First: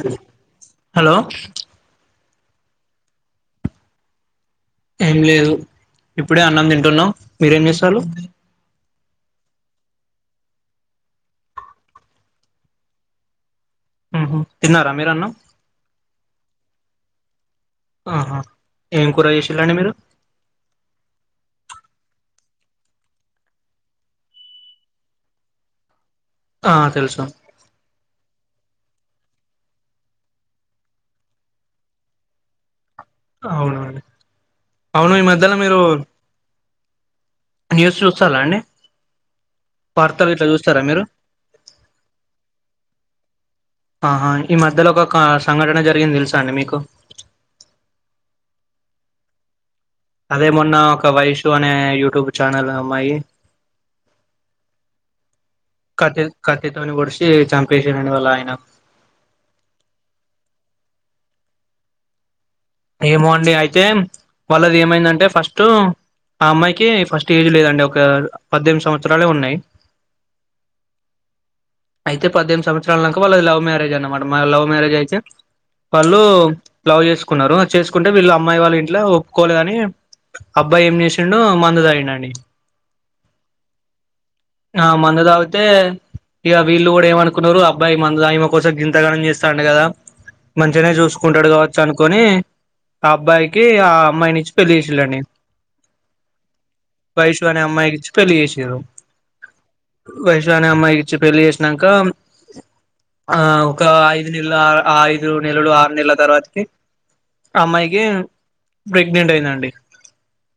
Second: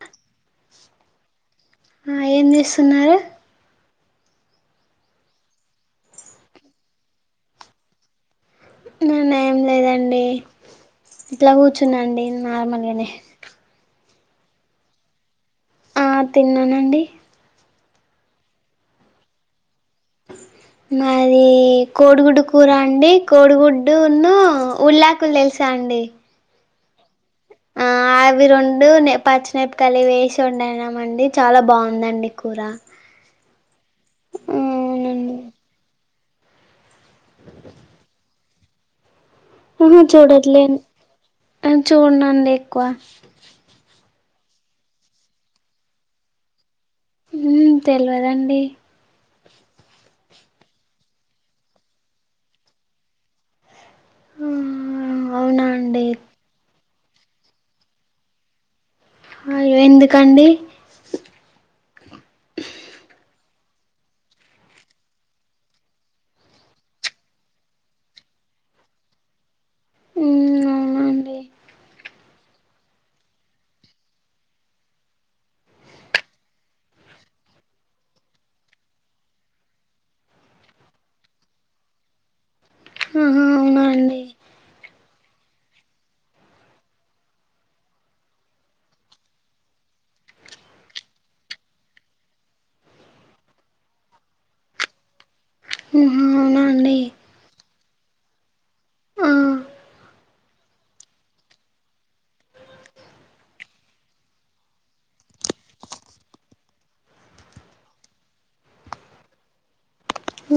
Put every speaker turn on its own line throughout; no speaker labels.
అ hello
ఏం చేస్తున్నారు?
ఏం లేదు ఇప్పుడే అన్నం తింటున్నావవ్, మీరేం చేస్తాల్లు?
నాన్న ఏమి లే ఇట్లా కూర్చున్నాండి నార్మల్గనే
ఉహు, తిన్నారా మీరన్నం?
ఆ తిన్నానండి
ఆహా ఏం కూర చేసేళండి మీరు
మాది కోడిగుడ్డు కూర అండి, కోడిగుడ్డున్న ఉల్లాకులు తెలుసాండి?
ఆ తెలుసా
ఆ అవి రెండు పచ్చినిపికలి వేసి ఉం అయినా అండి చాలా బాగుందండి కూర
అవును అండి అవును ఈ
అవునండి
మధ్యలో మీరు న్యూస్ చూస్తారా అండి
ఆహా
వార్తలు ఇట్లా
చూడట్లేన్,
చూస్తారా మీరు
అన్ చూడనండి ఎక్కువ
ఆహా ఈ మధ్యలో ఒక క సంఘటన జరిగింది తెలుసా అండి మీకు?
ఉ తెలియదండి
అదే మొన్న ఒక వైషూ అనే యూట్యూబ్ ఛానల్ అమ్మాయి
అవునా అండి
కటిల్ కటిల్ ని పొడిశి చంపేసిందండి వాళ్ల ఆయన
అయ్యో ఎందుకండి
ఏమో అండి అయితే వాళ్ళది ఏమైందంటే ఫస్ట్ ఆ అమ్మాయికి ఫస్ట్ ఏజ్ లేదండి ఒక పద్దెనిమిది సంవత్సరాలే ఉన్నాయి
ఉమ్ అవునా అండి
అయితే పద్దెనిమిది సంవత్సరాలక వాళ్ళ లవ్ మ్యేరేజ్ అనమాట, మా లవ్ మ్యారేజ్ అయితే వాళ్ళు లవ్ చేసు కున్నారు చేసుకుంటే వీళ్ళు అమ్మాయి వాళ్ళ ఇంట్ల ఒప్పుకోలేదుని, అబ్బాయి ఏం చేసిండు మందు తాగిండండి.
హ్మ్మ్ అవును
ఆ మందు తాగుతే, ఇగ వీళ్ళు గుడ ఏమనుకున్నారు అబ్బాయి మందు తాగి, ఈమ కోసం గింతగణం చేస్తాండు కదా మంచిగానే చూసుకుంటడు కావచ్చు అనుకొని, ఆ అబ్బాయికి ఆ అమ్మాయినిచ్చి పెళ్లి చేసిల్లండి.
ఆహా అవునా అండి
వైషూ అనే అమ్మాయికి ఇచ్చి పెళ్లి చేసిర్రూ.
ఆ ఆహా
వైషు అనే అమ్మాయికి ఇచ్చి పెళ్లి చేసినంక, ఆ ఒక ఐదు నెల ఐదు నెలలు ఆరు నెలల తర్వాతకి, అమ్మాయికి ప్రెగ్నెంట్ అయిందండి.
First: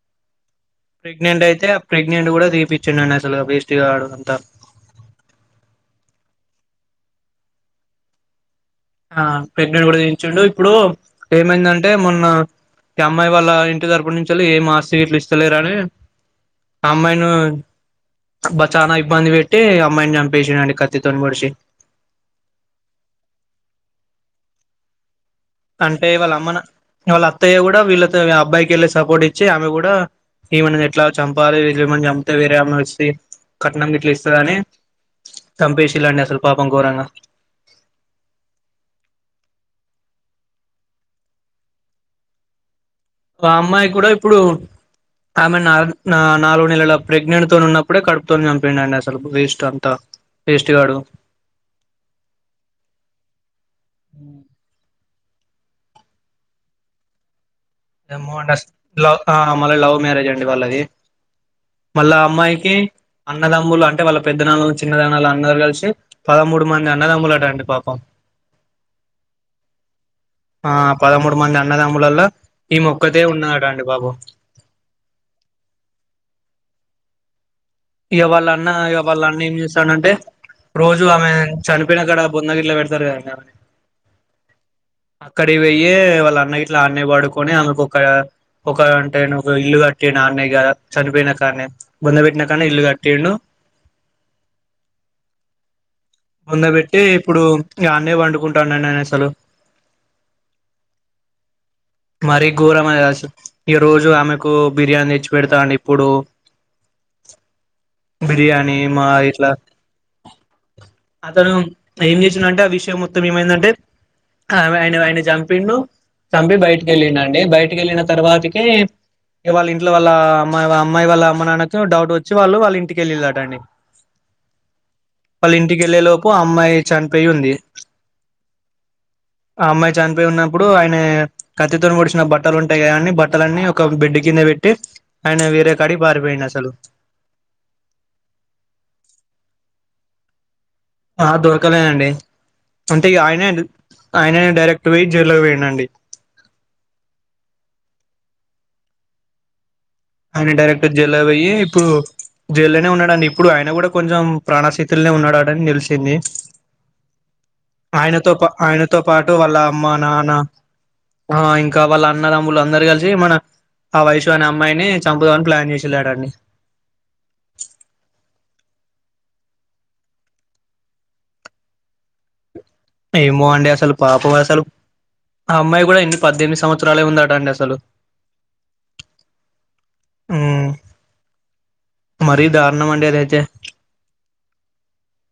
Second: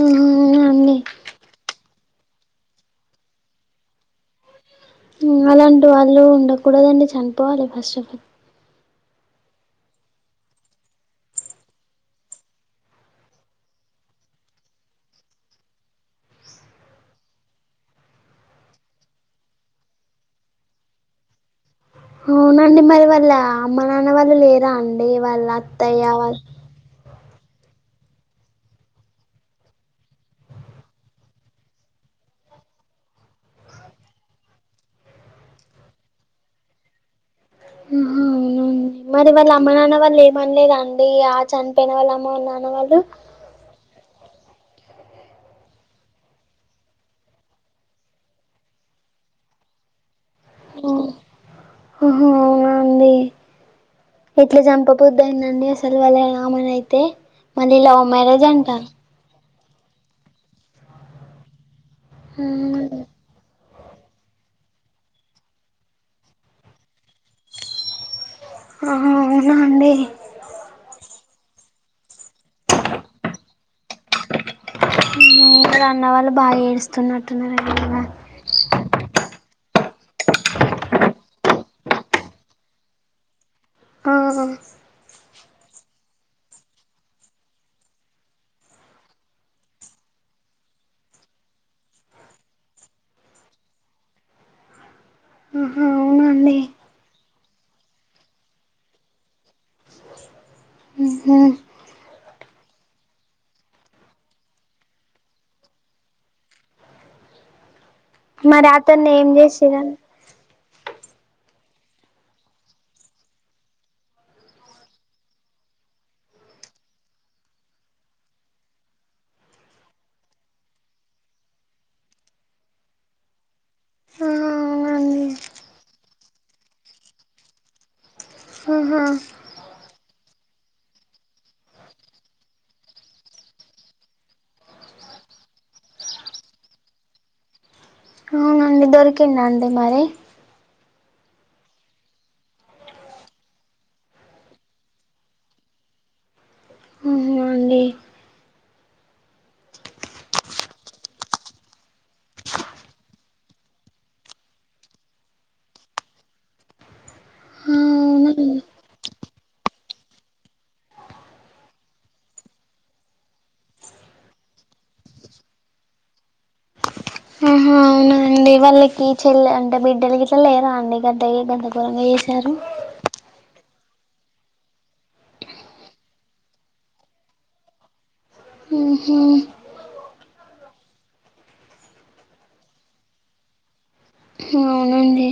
అవునా అండి
ప్రెగ్నెంట్ అయితే ప్రెగ్నెంట్ కూడా తీపిచ్చిండి అసలు వేస్ పటిగాడు అంతా
అలాంటి వాళ్ళు ఉండకూడదండి చనిపోవాలి ఫస్ట్ ఆఫ్ ఆల్
ఆ ప్రెగ్నెంట్ కూడా చేయించాడు ఇప్పుడు ఏమైందంటే మొన్న ఈ అమ్మాయి వాళ్ళ ఇంటి తరపు నుంచిళ్ ఏం ఆస్తి వీట్లు ఇస్తలేరుని అమ్మాయిని బ చాలా ఇబ్బంది పెట్టి అమ్మాయిని చంపేసిాడుండి కత్తితోని పడిచి
అవునండి మరి వాళ్ళ అమ్మ నాన్న వాళ్ళు లేరా అండి వాళ్ళ అత్తయ్య
అంటే ఇ వాళ్ళ
వాళ్ళు
అమ్మన వాల అత్ అత్తయ్య కూడా వీళ్ళతో అబ్బాయికి వెళ్ళి సపోర్ట్ ఇచ్చి ఆమె కూడా ఈమని ఎట్లా చంపాలి వీళ్ళు ఏమని చంపితే వేరే ఏమ వస్తి కట్నం గట్లా ఇస్తారని చంపేసి ఇలాండి అసలు పాపం గోరంగా
ఆహా అవున మరి వాళ్ళ అమ్మ నాన్న వాళ్ళు ఏమనలేదండి ఆ చనిపోయిన వాళ్ళు అమ్మ నాన్న వాళ్ళు
అమ్మాయి కూడా ఇప్పుడు ఆమె నగు నాలుగు నెలల ప్రెగ్నెంట్ తో ఉన్నప్పుడే కడుపుతోనే చంపిండ అండి అసలు వేస్ట్ అంతా వేస్ట్
ఓ
గాడు
ఓహో అవునా అండి ఎట్లే జంప బుద్ధయ్దండి సలవాల అమనై అయితే మళ్ళీ లవ్ మ్యారేజ్ అంట
మళ్ళీ లవ్ మ్యారేజ్ అండి వాళ్ళది మళ్ళా అమ్మాయికి అన్నదామ్ములు అంటే వాళ్ళ పెద్దదలు చిన్నదనాలు అందరూ కలిసి పదమూడు మంది అన్నదమ్ములటండి పాపం
ఆహా అవునా అండి
ఆ పదమూడు మంది అన్నదముల్లలో
ఉమ్ అన్న వాళ్ళు బాగా ఏడుస్తున్నట్టు తున్నారే
ఇగాళన్నా ఇగాళ్ళ అన్న ఏం చేస్తానంటే రోజు ఆమె చనిపో ప్పిన అక్కడ బొన్నగిట్లా పెడతారు కద
అ
అక్కడి వెయ్యి వాళ్ళ అన్న గిట్లా అన్నయ్య పడుకొని ఆమెకొక ఒక ఒక అంటే ఒక ఇల్లు కట్టటి అన్నే ఇగ చనిపోయినా కాన్నే బొంద పెట్టిన అన్నే ఇల్లు కంటిండూ
అవునండి
బొంద బేట్టే ఇప్పుడు గన్నే పాన్డుకుంటానండి నాన్ అసలు
ఉ హుమ్
మరీ గోరం అది అసలు ఈ రోజు ఆమెకు బిర్యానీ తెచ్చి పెడతా అండి ఇప్పుడు
మరి
బిర్యానీ మా
అతన్ని ఏం
ఇట్లా
జేసిర్రండి
అతను ఏం చేసిండాన్టే ఆ విషయం మొత్తం ఏమైందంటే వాయనా వాయనా చంపిండు చంపి బయటకి వెళ్ళిడు అండి బయటకి వెళ్ళిన తర్వాతకే వాళ్ళ ఇంట్లో వాళ్ళ అమ్మాయి అమ్మాయి వాళ్ళ అమ్మ నాన్నకు డౌట్ వచ్చి వాళ్ళు వాళ్ళ ఇంటికెళ్ళిలాటండీ
ఆ అవునండి
వాళ్ళ ఇంటి ఇంటికెళ్ళే లోపు ఆ అమ్మాయి చనిపోయి ఉంది
ఆహా
పోయి ఉన్నప్పుడు ఆయన కత్తితోని పోడిసిన బట్టలు ఉంటాయి కాద అండి బట్టలన్నీ ఒక బిడ్ కింద పెట్టి ఆయన వేరే కాడికి పారిపోయిడు అసలు
అండి దొరికిందా అండి మరి
ఆ దొరకలేదండి అంటే ఇగ ఆయనే ఆయనే డైరెక్ట్ పోయ్ జైల్లోకి పోయిండండి
ఆహా అండి
ఆయన డైరెక్ట్ జైల్లో పోయి ఇప్పుడు జైల్లోనే ఉన్నాడుని ఇప్పుడు ఆయన కూడా కొంచెం ప్రాణశితులనే ఉన్నాడాడని తెలిసింది
ఆ
ఆయనతో పా
అవునండి
ఆయనతో పాటు వాళ్ళ అమ్మ నాన్న ఆ ఇంకా వాళ్ళ అన్నదమ్ములు అందరు కలిసి మన ఆ వైషు అనే అమ్మాయిని చంపుదామని ప్లాన్ చేసి జేసిండ్రటాన్డి
డి వాళ్ళకి చెల్ అంటే బిడ్డలకి గిట్లా లేరా అండి గద్ది గద్దగోరంగా చేసారు
ఏమో అండి అసలు పాపం అసలు ఆ అమ్మాయి కూడా ఎన్ని పద్దెనిమిది సంవత్సరాలే ఉందట అండి అసలు
ఉహు
ఉమ్ మరీ దారుణం అండి అదైతే
అవునండి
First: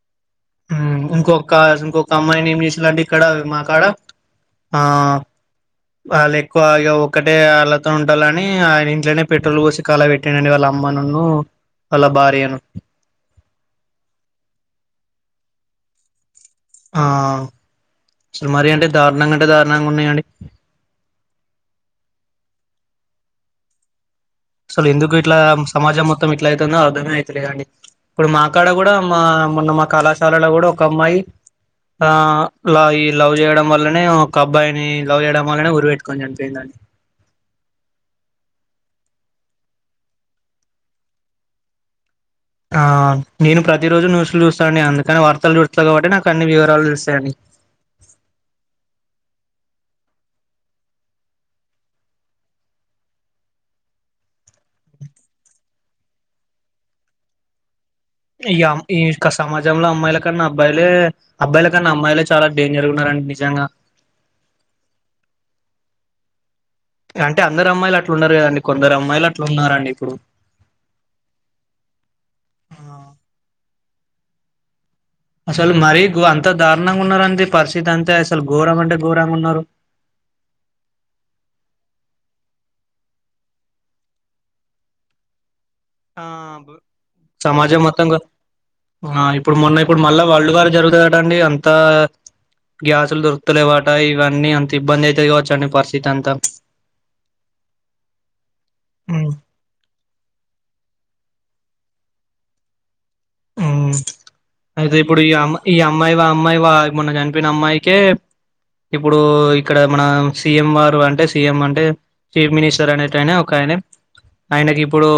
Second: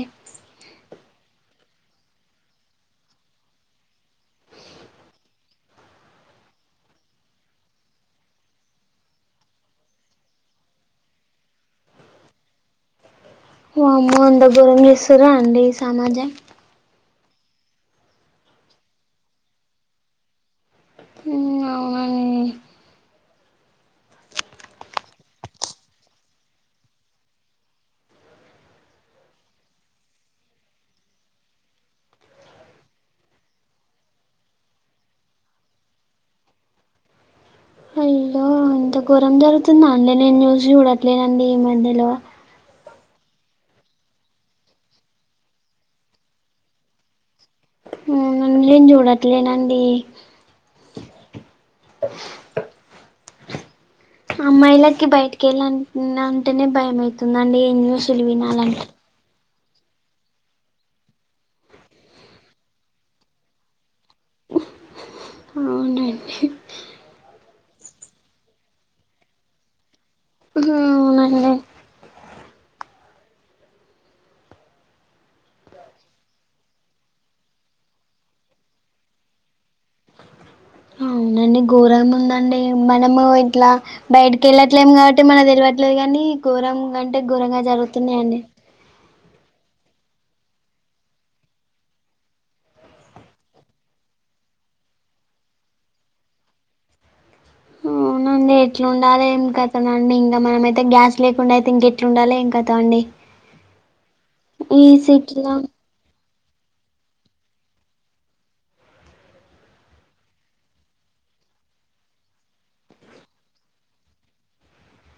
ఉమ్ ఇంకొక ఇంకొక అమ్మాయిని ఏం చేసాలంటే ఇక్కడ మాకాడ ఆ వాళ్ళు ఎక్కువ ఒక్కటే వాళ్ళతో ఉంటాలని ఆయన ఇంట్లోనే పెట్రోల్ పోసి కలా పెట్టిండండి వాళ్ళ అమ్మన్ను వాళ్ళ భార్యను
వా అమ్మో అంత గోరం చేస్తురా అండి ఈ సమాజం
ఆ అసలు మరి అంటె దారుణంగా అంటే దారుణంగా ఉన్నాయండి
ఉమ్ అవునని
అసలు ఎందుకు ఇట్లా సమాజం మొత్తం ఇట్లా అయితుందో అర్థమే అయితులేదండి ఇప్పుడు మా అక్కడ కూడా మా మొన్న మా కళాశాలలో కూడా ఒక అమ్మాయి ఆ లా ఈ లవ్ చేయడం వల్లనే ఒక అబ్బాయిని లవ్ చేయడం వల్లనే ఉరి పెట్టుకొని చనిపోయిందండి
అయ్యో ఇంత ఘోరం జరుగుతుంద అండి నేను న్యూస్ చూడట్లేనండి ఈ మధ్యలో
ఆ నేను ప్రతి రోజు న్యూస్లు చూస్తానండి అందుకని వార్తలు చూస్తా కాబట్టి నాకు అన్ని వివరాలు తెలుస్తాయండి
నేను చూడట్లేనండి అమ్మాయిలకి బయటకి వెళ్ళ అంటేనే భయ అయితుందండి ఎమ్
యా ఈ క సమాజంలో అమ్మాయిల కన్నా అబ్బాయిలే అబ్బాయిల కన్నా అమ్మాయిలే చాలా డేంజర్ ఉన్నారండి నిజంగా
అవునండి
అంటే అందరు అమ్మాయిలు అట్లు ఉన్నారు కదండి కొందరు అమ్మాయిలు అట్లు ఉన్నారండి ఇప్పుడు
అ అవునండి
ఆ అసలు మరీ అంత దారుణంగా ఉన్నారండి పరిస్థితి అంటె అసలు ఘోరం అంటే ఘోరంగా ఉన్నారు
అవునండి ఘోరం ఉందండి మనము ఇట్లా బయటికి వెళ్ళట్లేం కాబట్టి మన తెలివట్ ట్ లేదు కానీ
ఆ
ఘోరం అంటే ఘోరంగా
సమాజం మొత్తం గా
జరుగుతున్నాయండి
ఆ ఇప్పుడు మొన్న ఇప్పుడు మళ్ళా వళ్లుగారు జరుగుతు కటండి అంత గ్యాసులు దొరుకుతలే వాట ఇవన్నీ అంత ఇబ్బంది అయితే కావచ్చండి పరిస్థితి అంతా
అవునండి ఎట్లుండాలి ఏం కదనండి ఇంకా మనమయితే గ్యాస్ లేకుండా అయితే ఇంక ఎట్లా ఉండాల ఇంకతా అండి
ఉమ్ అయితే ఇప్పుడు ఈ అమ్మా ఈ అమ్మాయి అమ్మాయి వా మొన్న చనిపిన అమ్మాయికే ఇప్పుడు ఇక్కడ మన సీఎం వారు అంటే సీఎం అంటే చీఫ్ మినిస్టర్ అనేటనే ఒక ఆయన ఆయనకి ఇప్పుడు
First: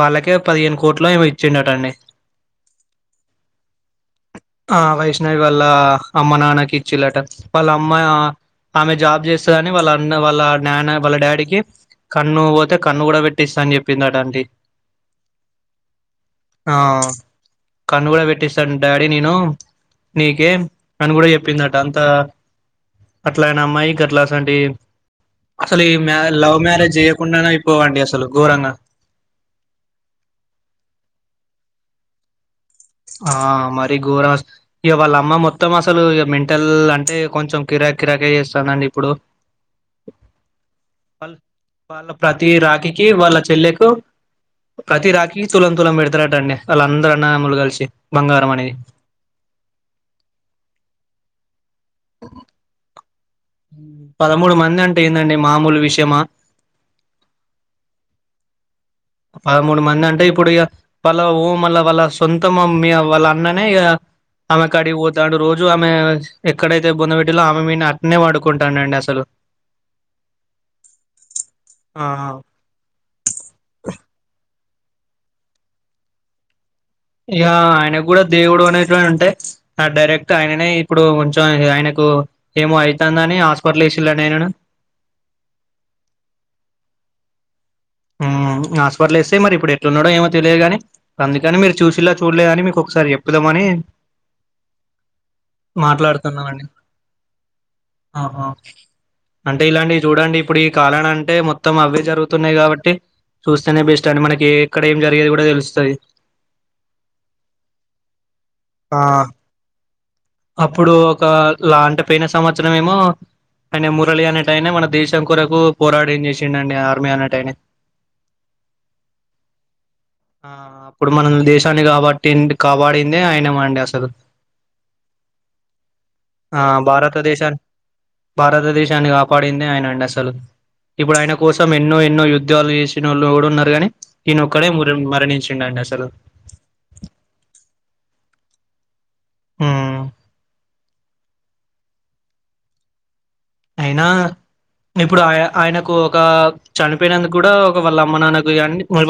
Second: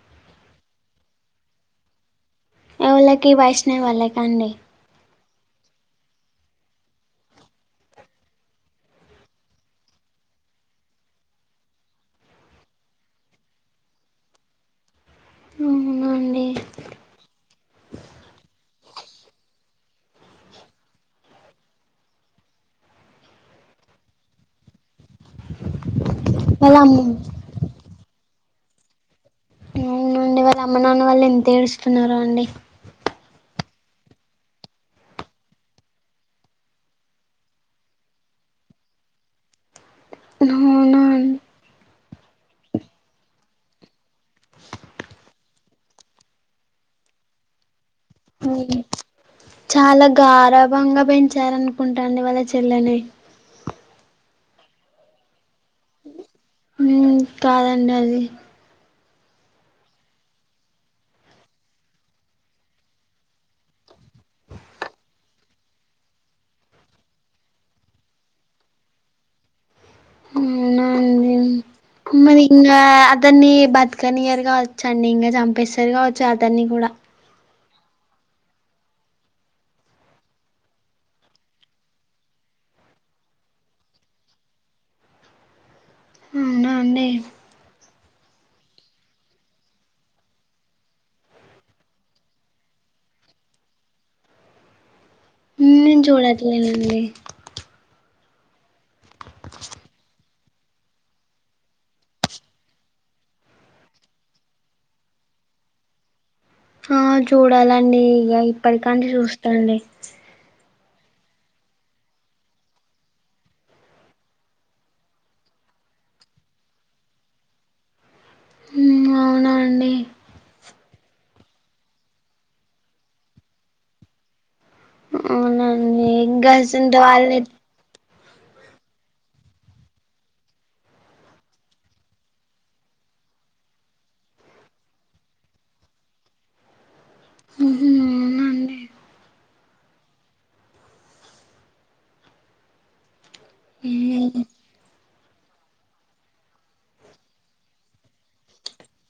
వాళ్ళకే పదిహేను కోట్లు ఏమి ఇచ్చిండటండి
ఎవళ్ళకి వైష్ణవి వాళ్ళ కాండి
ఆ వైష్ణవి వాళ్ళ అమ్మ నాన్నకి ఇచ్చిలాట వాళ్ళ అమ్మా ఆమె జాబ్ చేస్తుందిని వాళ్ళన్న వాళ్ళ నాన్న వాళ్ళ డాడీకి కన్ను పోతే కన్ను కూడా పెట్టిస్తాని చెప్పిందిట అంట
అవున అండి
కన్ను కూడా పెట్టిస్తాను డాడీ నేను నీకే అని కూడా చెప్పిందట అంత అట్లా ఆయన అమ్మాయికి అట్లా అసంటి అసలు మ లవ్
వాళ్ళ అమ్మ
మ్యారేజ్ చేయకుండానే అయి పోవండి అసలు గోరంగా
అవునండి వాళ్ళు అమ్మ నాన్న వాళ్ళు ఎంత ఏడుస్తున్నారో అండి
ఆ మరి ఘోరం ఇక వాళ్ళ అమ్మ మొత్తం అసలు ఇక మెంటల్ అంటే కొంచెం కిరాక్ కిరాకే చేస్తానండి ఇప్పుడు
అవునా
అల్
అండి
వాళ్ళ ప్రతిీ రాకికి వాళ్ళ చెల్లెకు ప్రతి రాకికి తులం తులం పెడతారటండి వాళ్ళ అందరన్నదమ్ములు కలిసి బంగారం అనేది
చాలా గారభంగా పెంచారని కుంటాండి వాళ్ళ చెల్లని
పదమూడు మంది అంటే ఏందండి మామూలు విషయమా
ఉమ్ కాదండి అది
పదమూడు మంది అంటే ఇప్పుడు ఇ వాళ్ళ మళ్ళ వాళ్ళ సొంతం మీ వాళ్ళ అన్ననే ఇక ఆమె కడిగి పోతాడు రోజు ఆమె ఎక్కడైతే బొధ పెట్టిలో ఆమె మీ అట్నే వాడుకుంటానండి అసలు
అవునా అండి
ఆ
మరి ఇంక అతన్ని బ పకనియర్ కావచ్చు అండి ఇంకా చంపేస్తారు కావచ్చు అతన్ని కూడా
ఇ ఆయనకు కూడా దేవుడు అనేవ ఉంటాయి డైరెక్ట్ ఆయననే ఇప్పుడు కొంచెం ఆయనకు ఏమో అవుతుందని హాస్పిటల్ ఇసిలాడి నేను
అవునా అండి
హాస్పిటల్ ఇస్తే మరి ఇప్పుడు ఎట్లున్నాడో ఏమో తెలియదు కాని అందుకని మీరు చూసిలా చూడలేదు అని మీకు ఒకసారి చెప్పుదామని
నేను
మాట్లాడుతున్నామండి
చూడట్లేనండి
ఆహా అంటే ఇలాంటివి చూడండి ఇప్పుడు ఈ కాలాన అంటే మొత్తం అవే జరుగుతున్నాయి కాబట్టి టే చూస్తేనే బెస్ట్ అండి మనకి ఏ ఎక్కడ ఏం జరిగేది కూడా తెలుస్తది
ఆ చూడాలండి ఇగ ఇప్పటికంట
ఆ
చూస్తాండి
అప్పుడు ఒక లాంటిపోయిన సంవత్సరం ఏమో ఆయన మురళి అనేటైనా మన దేశం కొరకు పోరాడిం చేసిండండి ఆర్మీ అనేటైనా
అవునా అండి
ఆ అప్పుడు మనం దేశాన్ని కాబట్టి కాబడిందే ఆయన మండి అసలు
అవునండి
ఆ
ఇంకాసుంట వాళ్ళని
భారతదేశాన్ని భారతదేశాన్ని కాపాడిందే ఆయన అండి అసలు ఇప్పుడు ఆయన కోసం ఎన్నో ఎన్నో యుద్ధాలు చేసినోళ్ళు కూడా ఉన్నారు కానీ ఈయన ఒక్కడే మరణించిండ అండి అసలు
హ్మ్ హు అవునండి
మ్మ్ అయినా ఇప్పుడు ఆయ ఆయన కో ఒక చనిపోయినందుకు కూడా ఒక వాళ్ళ అమ్మ నాన్నకు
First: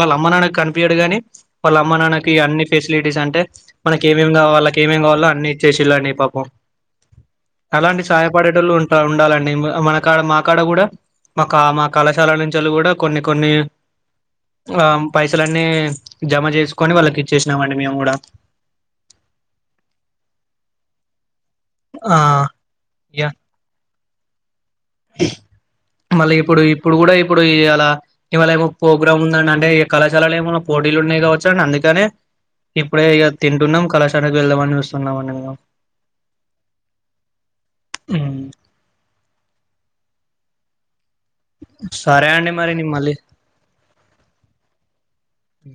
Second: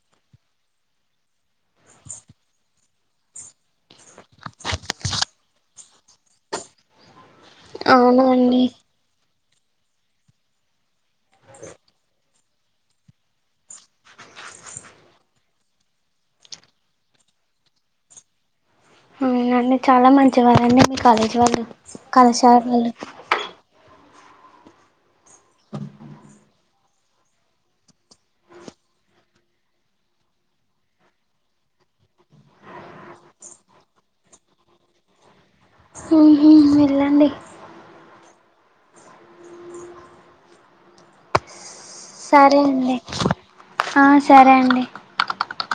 వాళ్ళ అమ్మ నాన్నకు కనిపియ్యడు గాని వాళ్ళ అమ్మ నాన్నకి అన్ని ఫెసిలిటీస్ అంటే మనకి ఏమేమి కా వాళ్ళకి ఏమేమి కావాలో అన్ని ఇచ్చసిళ్ళండి ఈ పాపం అలాంటి
అవునండి
సాయపడేటోళ్ళు ఉంటా ఉన్ అలా నే మన కాడ మా కాడ కూడా మా కా మా కళాశాల నుంచి వాళ్ళు కూడా కొన్ని కొన్ని ఆ పైసలన్నీ జమ చేసుకొని వాళ్ళకి ఇచ్చేసినామండి మేము కూడా
అవున అండి చాలా మంచి వారండి మీ కాలేజీ వాళ్ళు
ఆ
కళాశాల వాళ్ళు
ఇగ మళ్ళీ ఇప్పుడు ఇప్పుడు కూడా ఇప్పుడు ఇ అలా ఇవాళ ఏమో ప్రోగ్రాం ఉందండి అంటే కళాశాలలు ఏమనా పోటీలు ఉన్నాయి కావచ్చండి అందుకనే ఇప్పుడే ఇక తింటున్నాం కళాశాలకు వెళ్దామని చూస్తున్నామ్మ్ అండి మేము
వెళ్ళండి సరే
మరి నేను
అండి
మళ్ళీ
ఆ సరే అండి
పే